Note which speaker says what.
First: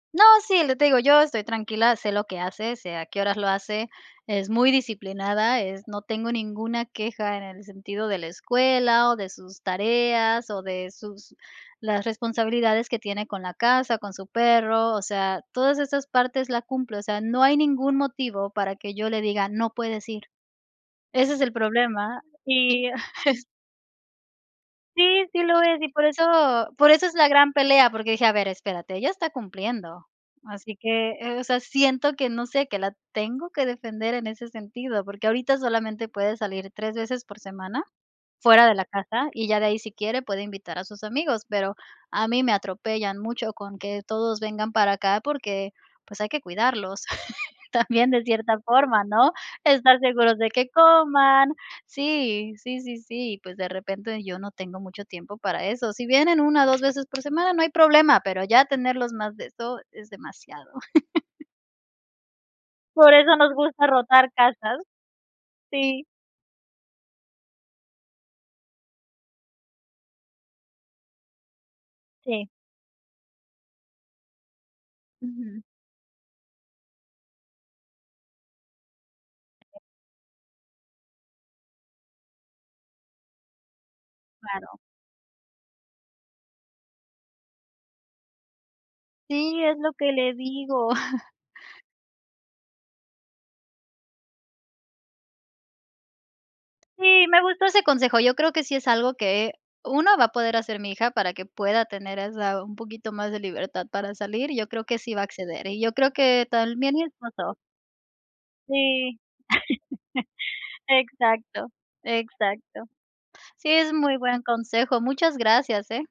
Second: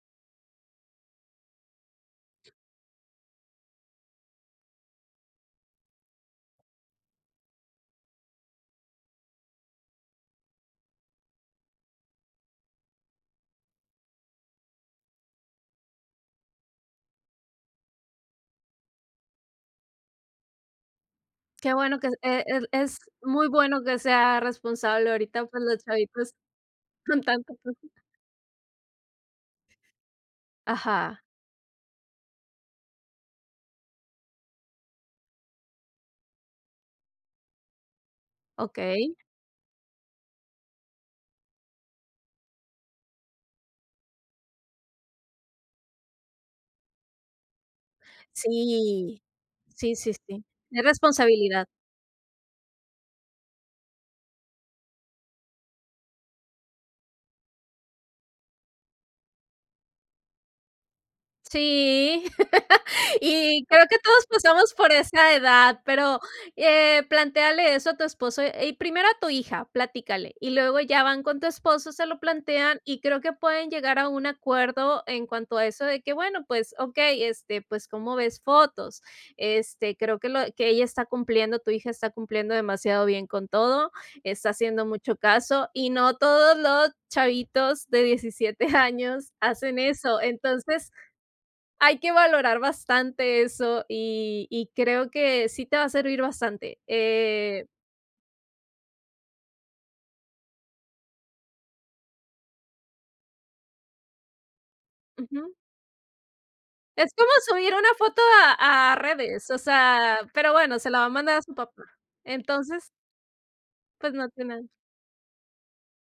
Speaker 1: No, sí, lo que te digo, yo estoy tranquila, sé lo que hace, sé a que horas lo hace, es muy disciplinada, es no tengo ninguna queja en el sentido de la escuela, o de sus tareas, o de sus las responsabilidades que tiene con la casa, con su perro, o sea, todas esas partes la cumple, o sea, no hay ningún motivo para que yo le diga: “No puedes ir”. Ese es el
Speaker 2: Qué bueno que, es
Speaker 1: problema,
Speaker 2: e el
Speaker 1: y
Speaker 2: es muy bueno que sea responsable
Speaker 1: Sí, sí
Speaker 2: ahorita,
Speaker 1: lo
Speaker 2: pues, los
Speaker 1: es, y por
Speaker 2: chavitos
Speaker 1: eso por eso es
Speaker 2: con
Speaker 1: la gran
Speaker 2: tanta cosa.
Speaker 1: pelea, porque dije: “A ver, espérate, ella está cumpliendo”. Así que,
Speaker 2: Ajá.
Speaker 1: eh, o sea, siento que no sé, que la tengo que defender en ese sentido, porque ahorita solamente puede salir 3 veces por semana fuera de la
Speaker 2: Okey.
Speaker 1: casa, y ya de ahí, si quiere, puede invitar a sus amigos. Pero a mí me atropellan mucho con que todos vengan para acá, porque, pues, hay que cuidarlos también de cierta forma,
Speaker 2: Sí,
Speaker 1: ¿no?
Speaker 2: sí,
Speaker 1: Estar
Speaker 2: sí,
Speaker 1: seguros
Speaker 2: sí,
Speaker 1: de que
Speaker 2: es
Speaker 1: coman
Speaker 2: responsabilidad.
Speaker 1: sí, sí, sí, sí, y, pues, de repente, yo no tengo mucho tiempo para eso. Si vienen 1 o 2 veces por semana, no hay problema, pero ya tenerlos más de esto es demasiado.
Speaker 2: Sí,
Speaker 1: Por eso nos
Speaker 2: y creo
Speaker 1: gusta
Speaker 2: que todos
Speaker 1: rotar
Speaker 2: pasamos
Speaker 1: casas.
Speaker 2: por esa edad,
Speaker 1: Sí.
Speaker 2: pero, eh, plantéale eso a tu esposo y primero a tu hija, platícale, y luego ya van con tu esposo, se lo
Speaker 1: Sí.
Speaker 2: plantean y creo que pueden llegar a un acuerdo en cuanto
Speaker 1: Ujú.
Speaker 2: a eso de que: "Bueno, pues, okey, este, pues, ¿cómo ves fotos?", este, creo que lo que ella está cumpliendo, tu hija está cumpliendo demasiado bien con todo, está
Speaker 1: Claro.
Speaker 2: haciendo mucho caso y no todos los chavitos de 17 años
Speaker 1: Sí, es
Speaker 2: hacen
Speaker 1: lo que
Speaker 2: eso.
Speaker 1: le digo.
Speaker 2: Entonces, hay que valorar bastante eso, y y creo que sí te va a servir bastante.
Speaker 1: Sí, me gustó
Speaker 2: Eh.
Speaker 1: ese consejo, yo creo que sí es algo que, 1 va a poder hacer mi hija para que pueda tener esa un poquito más de libertad para salir. Yo creo que sí va a
Speaker 2: Ujú.
Speaker 1: acceder, y yo creo que también mi
Speaker 2: Es como
Speaker 1: esposo.
Speaker 2: subir una foto a a
Speaker 1: Sí,
Speaker 2: redes, o sea, pero bueno, se la va a mandar a su
Speaker 1: exacto,
Speaker 2: papá,
Speaker 1: exacto.
Speaker 2: entonces
Speaker 1: Sí, es
Speaker 2: pues,
Speaker 1: muy
Speaker 2: no
Speaker 1: buen
Speaker 2: tienen.
Speaker 1: consejo, muchas gracias, ¿eh?